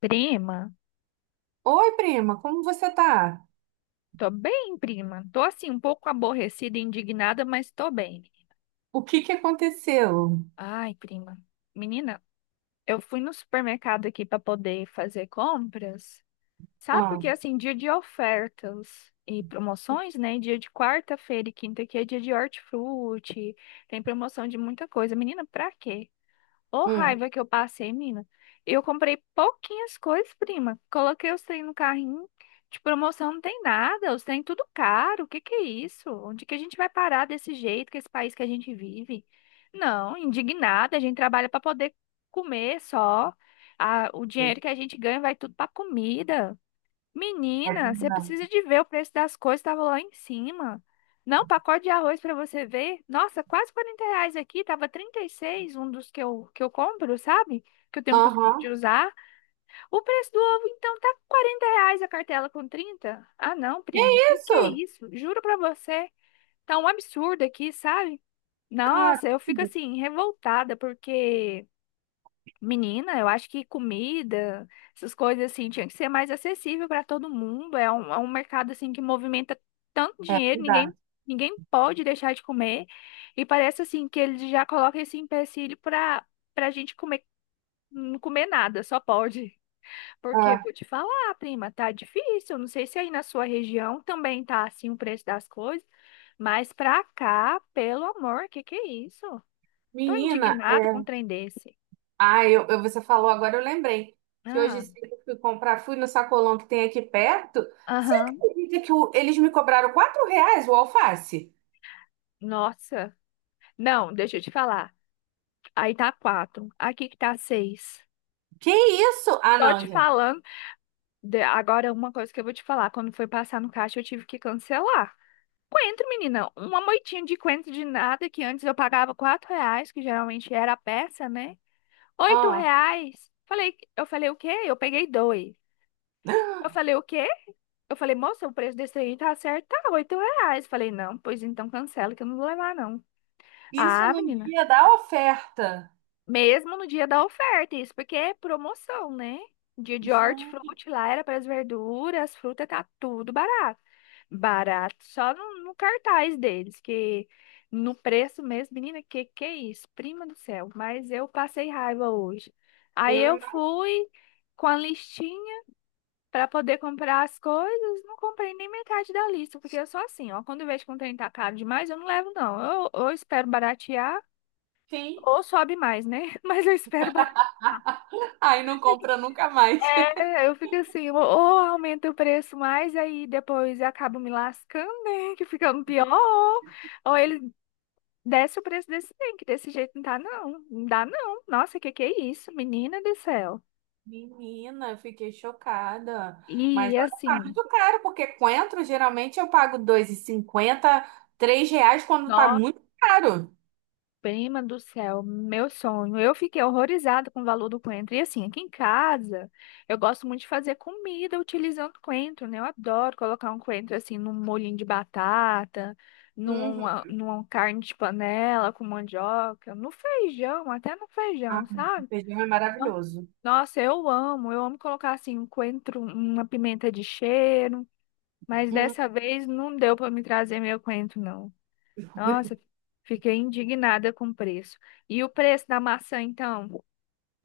Prima, Oi, prima, como você tá? tô bem, prima. Tô assim, um pouco aborrecida e indignada, mas tô bem. O que que aconteceu? Ai, prima. Menina, eu fui no supermercado aqui pra poder fazer compras. Sabe Ah, porque assim, dia de ofertas e promoções, né? Dia de quarta-feira e quinta aqui é dia de hortifruti. Tem promoção de muita coisa. Menina, pra quê? Ô, hum. raiva que eu passei, mina. Eu comprei pouquinhas coisas, prima. Coloquei os trem no carrinho. De promoção não tem nada. Os trem tudo caro. O que que é isso? Onde que a gente vai parar desse jeito, com esse país que a gente vive? Não, indignada. A gente trabalha para poder comer só. Ah, o dinheiro que a gente ganha vai tudo para comida. É Menina, você verdade. precisa de ver o preço das coisas, estava lá em cima. Não, pacote de arroz para você ver. Nossa, quase R$ 40 aqui, tava 36. Um dos que eu compro, sabe? Que eu tenho o costume de Aham. usar. O preço do ovo, então, tá R$ 40 a cartela com 30. Ah, não, Que prima, que é isso? isso? Juro para você, tá um absurdo aqui, sabe? Caramba. Nossa, eu fico assim, revoltada, porque Menina, eu acho que comida, essas coisas assim, tinha que ser mais acessível para todo mundo. É um mercado assim que movimenta tanto É dinheiro, ninguém, verdade. Pode deixar de comer. E parece assim que eles já colocam esse empecilho para gente comer, não comer nada, só pode. Porque É. vou te falar, prima, tá difícil. Não sei se aí na sua região também tá assim o preço das coisas, mas pra cá, pelo amor, que é isso? Tô Menina, é. indignado com um trem desse. Ah, você falou agora, eu lembrei que hoje Ah, cedo eu fui comprar, fui no sacolão que tem aqui perto. Você aham. acredita que eles me cobraram R$ 4 o alface? Nossa. Não, deixa eu te falar. Aí tá quatro. Aqui que tá seis. Que isso? Ah, Tô te não, gente. falando. Agora, uma coisa que eu vou te falar. Quando foi passar no caixa, eu tive que cancelar. Coentro, menina. Uma moitinha de coentro de nada que antes eu pagava R$ 4, que geralmente era a peça, né? Oito Ah. reais. Falei, eu falei o quê? Eu peguei dois. Eu falei o quê? Eu falei, moça, o preço desse aí tá certo, tá R$ 8. Falei, não, pois então cancela que eu não vou levar, não. Isso Ah, no menina. dia da oferta. Mesmo no dia da oferta, isso porque é promoção, né? Dia de Gente, hortifruti lá era para as verduras, as frutas, tá tudo barato. Barato só no cartaz deles, que no preço mesmo, menina, que é isso? Prima do céu, mas eu passei raiva hoje. Aí eu eu fui com a listinha para poder comprar as coisas, não comprei nem metade da lista, porque eu sou assim, ó, quando eu vejo que um trem tá caro demais, eu não levo não. Eu espero baratear imagino. ou sobe mais, né? Mas eu espero baratear. Aí não compra nunca mais. É, eu fico assim, ou aumenta o preço mais, aí depois eu acabo me lascando, né? Que ficando pior, ou ele desce o preço desse trem, que desse jeito não dá, não. Não dá, não. Nossa, que é isso, menina do céu? Menina, eu fiquei chocada. Mas E olha, tá assim, muito caro, porque coentro geralmente eu pago 2,50, R$ 3 quando tá muito caro. Prima do céu, meu sonho. Eu fiquei horrorizada com o valor do coentro. E assim, aqui em casa, eu gosto muito de fazer comida utilizando coentro, né? Eu adoro colocar um coentro assim num molhinho de batata, Uhum. numa carne de panela com mandioca, no feijão, até no feijão, Ah, o sabe? feijão é Então, maravilhoso. Nossa, eu amo. Eu amo colocar assim um coentro, uma pimenta de cheiro. Mas Hum. dessa vez não deu para me trazer meu coentro, não. Nossa, fiquei indignada com o preço. E o preço da maçã, então?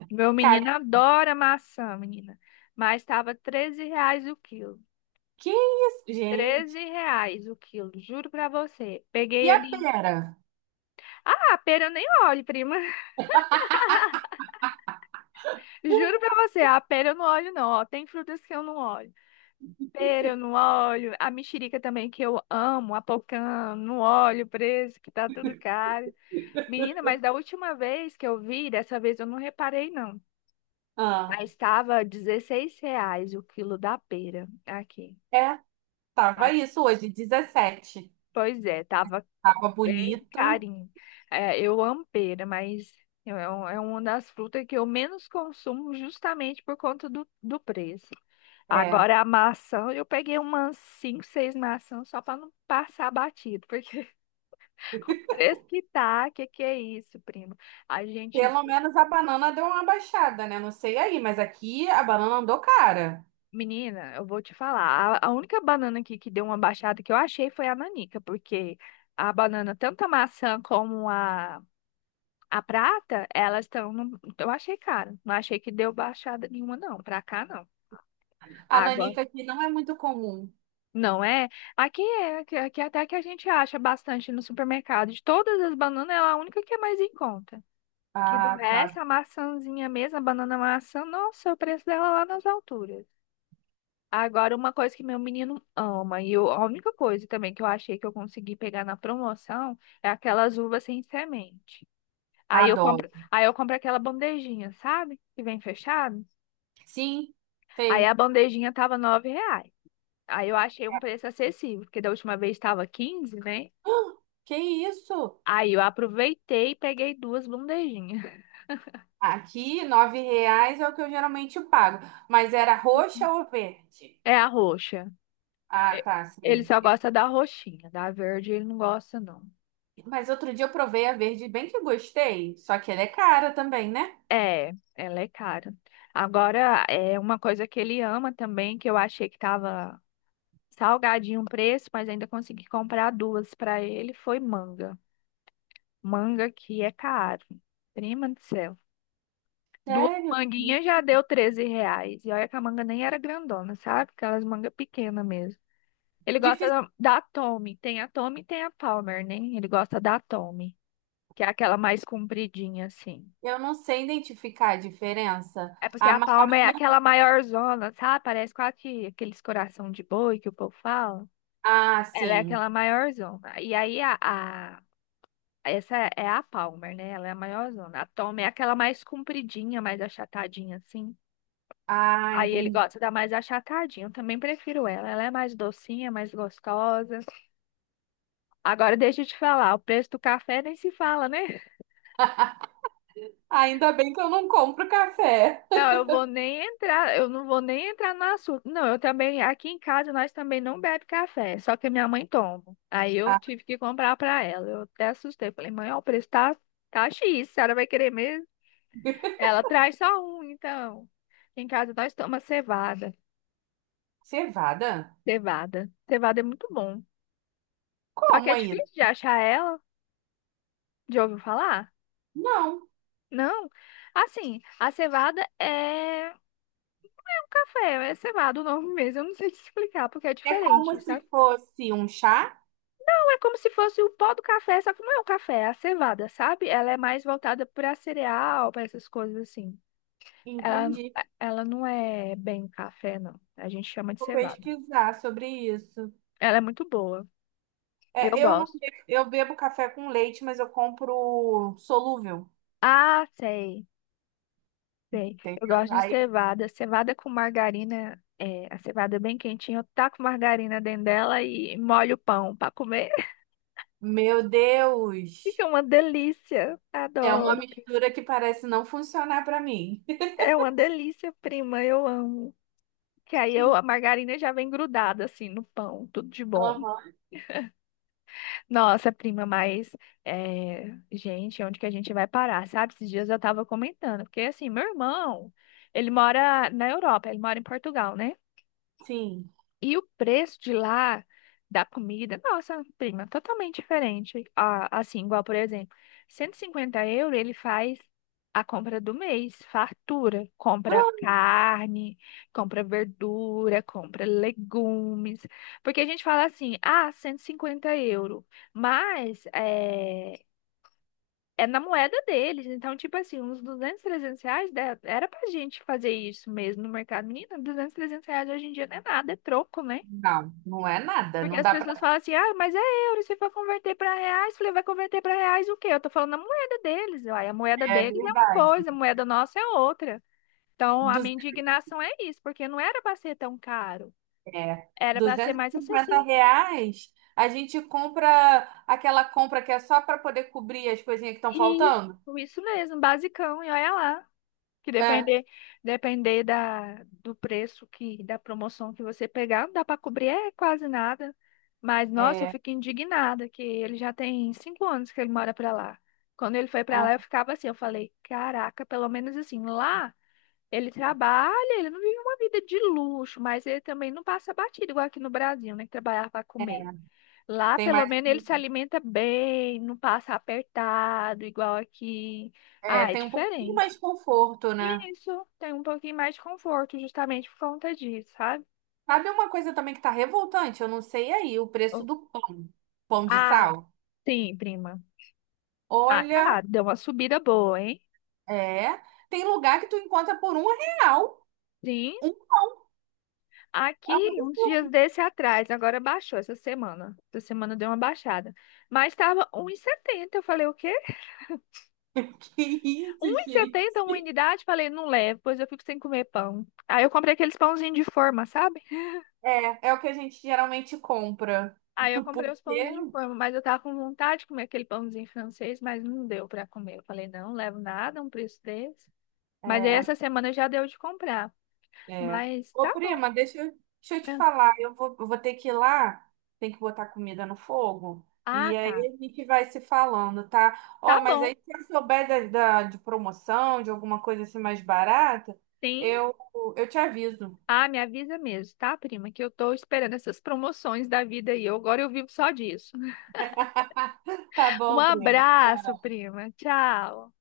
Meu Cara, menino adora maçã, menina. Mas estava R$ 13 o quilo. que isso, 13 gente? reais o quilo, juro pra você. E Peguei a ali. pera? Ah, a pera eu nem olho, prima. Juro pra você, a pera eu não olho, não. Ó, tem frutas que eu não olho. Pera eu não olho. A mexerica também que eu amo. A pocã, não olho o preço, que tá tudo caro. Menina, mas da última vez que eu vi, dessa vez eu não reparei, não. Ah, Aí estava R$ 16 o quilo da pera aqui, é, tava tá? isso hoje, 17. Pois é, tava Tava bem bonita. carinho. É, eu amo pera, mas é uma das frutas que eu menos consumo justamente por conta do preço. É. Agora a maçã, eu peguei umas 5, 6 maçãs só para não passar batido, porque o preço que tá, que é isso, primo? A gente Pelo menos a banana deu uma baixada, né? Não sei aí, mas aqui a banana andou cara. Menina, eu vou te falar. A única banana aqui que deu uma baixada que eu achei foi a nanica, porque a banana, tanto a maçã como a prata, elas estão. Eu achei cara. Não achei que deu baixada nenhuma, não. Pra cá, não. A Água. nanica aqui não é muito comum. Não é? Aqui até que a gente acha bastante no supermercado. De todas as bananas, é a única que é mais em conta. Que do Ah, resto, tá. a maçãzinha mesmo, a banana maçã, nossa, o preço dela lá nas alturas. Agora, uma coisa que meu menino ama, a única coisa também que eu achei que eu consegui pegar na promoção é aquelas uvas sem semente. Aí eu Adoro. compro, aí eu compro aquela bandejinha, sabe? Que vem fechado. Sim, Aí a sei. bandejinha tava R$ 9. Aí eu achei um preço acessível, porque da última vez estava 15, né? Ah, que isso? Aí eu aproveitei e peguei duas bandejinhas. Aqui, R$ 9 é o que eu geralmente pago. Mas era roxa ou verde? É a roxa. Ah, E- tá, Ele sim. só Eu- gosta da roxinha, da verde ele não gosta, não. Mas outro dia eu provei a verde, bem que eu gostei. Só que ela é cara também, né? É, ela é cara. Agora, é uma coisa que ele ama também, que eu achei que tava salgadinho o preço, mas ainda consegui comprar duas para ele, foi manga. Manga que é caro. Prima do céu. Duas Sério? manguinhas já deu R$ 13. E olha que a manga nem era grandona, sabe? Aquelas mangas pequenas mesmo. Ele gosta Difícil. da Tommy. Tem a Tommy e tem a Palmer, né? Ele gosta da Tommy, que é aquela mais compridinha, assim. Eu não sei identificar a diferença. É porque A a ma- palma é aquela maior zona, sabe? Parece quase que aqueles coração de boi que o povo fala. Ah, Ela é sim. aquela maior zona. E aí essa é a Palmer, né? Ela é a maior zona. A Tom é aquela mais compridinha, mais achatadinha assim. Ah, Aí ele entendi. gosta da mais achatadinha. Eu também prefiro ela. Ela é mais docinha, mais gostosa. Agora deixa eu te falar, o preço do café nem se fala, né? Ainda bem que eu não compro café. Não, eu não vou nem entrar no assunto. Não, eu também, aqui em casa nós também não bebe café, só que a minha mãe toma. Aí eu Ah, tive que comprar para ela. Eu até assustei, falei: "Mãe, ó, o preço tá tá X, a senhora vai querer mesmo?" Ela traz só um, então. Em casa nós tomamos cevada, cevada? cevada. Cevada é muito bom. Só que Como é aí? difícil de achar ela. Já ouviu falar? Não. Não. Assim, a cevada é um café, é cevada o nome mesmo. Eu não sei te explicar porque é É diferente. como se fosse um chá? É como se fosse o pó do café, só que não é o café, é a cevada, sabe? Ela é mais voltada para cereal, para essas coisas assim. Ela, Entendi. ela não é bem café, não. A gente chama de Vou cevada. pesquisar sobre isso. Ela é muito boa. Eu É, eu não, gosto. be- eu bebo café com leite, mas eu compro solúvel, Ah, sei, sei. Eu entendeu? gosto de Aí, cevada. Cevada com margarina. É, a cevada é bem quentinha. Eu taco margarina dentro dela e molho o pão para comer. meu Fica Deus, uma delícia. é uma Adoro. mistura que parece não funcionar para mim. É uma delícia, prima. Eu amo. Que aí eu, a margarina já vem grudada assim no pão, tudo de bom. Aham. Nossa, prima, mas é, gente, onde que a gente vai parar, sabe? Esses dias eu tava comentando, porque assim, meu irmão, ele mora na Europa, ele mora em Portugal, né? Sim. E o preço de lá da comida, nossa, prima, totalmente diferente. Ah, assim, igual, por exemplo, €150 ele faz a compra do mês, fartura. Compra Ah, carne, compra verdura, compra legumes. Porque a gente fala assim, ah, €150. Mas é na moeda deles. Então, tipo assim, uns 200 R$ 300 era pra gente fazer isso mesmo no mercado. Menina, 200 R$ 300 hoje em dia não é nada, é troco, né? não, não é nada. Porque Não as dá pessoas para. falam assim, ah, mas é euro, se for converter para reais, eu falei, vai converter para reais o quê? Eu tô falando a moeda deles, uai, a moeda É deles é uma verdade. coisa, a moeda nossa é outra. Então, a minha indignação é isso, porque não era para ser tão caro, É, era para ser duzentos mais e cinquenta acessível. reais, a gente compra aquela compra que é só para poder cobrir as coisinhas que estão E isso, faltando. isso mesmo, basicão, e olha lá. Que É, depender da, do preço que, da promoção que você pegar, não dá para cobrir é quase nada. Mas, nossa, eu é, fico indignada que ele já tem 5 anos que ele mora para lá. Quando ele foi para lá, ó, eu ficava assim, eu falei, caraca, pelo menos assim, lá ele trabalha, ele não vive uma vida de luxo, mas ele também não passa batido, igual aqui no Brasil, né? Que trabalhar para é, comer. Lá, tem pelo mais, menos, ele se alimenta bem, não passa apertado, igual aqui. é, Ah, é tem um pouquinho mais diferente. de conforto, né? E isso tem um pouquinho mais de conforto, justamente por conta disso, sabe? Sabe uma coisa também que tá revoltante? Eu não sei aí, o preço Oh, do pão, pão de Ah, sal. sim, prima. Ah, cara, Olha, deu uma subida boa, hein? é, tem lugar que tu encontra por um real. Sim, Um, é um aqui uns dias absurdo. desse atrás, agora baixou essa semana. Essa semana deu uma baixada. Mas estava 1,70. Eu falei, o quê? Que isso, um e gente? setenta uma unidade? Falei, não levo, pois eu fico sem comer pão. Aí eu comprei aqueles pãozinhos de forma, sabe? É, é o que a gente geralmente compra. Aí eu comprei os pãozinhos de porque forma, mas eu tava com vontade de comer aquele pãozinho francês, mas não deu pra comer. Eu falei, não, levo nada, um preço desse. Mas aí é essa semana já deu de comprar. É. Mas tá Ô, bom. prima, deixa eu te É. falar. Eu vou ter que ir lá, tem que botar comida no fogo. Ah, E tá. aí a gente vai se falando, tá? Tá Ó, mas bom. aí se eu souber de promoção, de alguma coisa assim mais barata, Sim. eu, eu te aviso. Ah, me avisa mesmo, tá, prima? Que eu tô esperando essas promoções da vida aí. Agora eu vivo só disso. Tá Um bom, prima. abraço, prima. Tchau.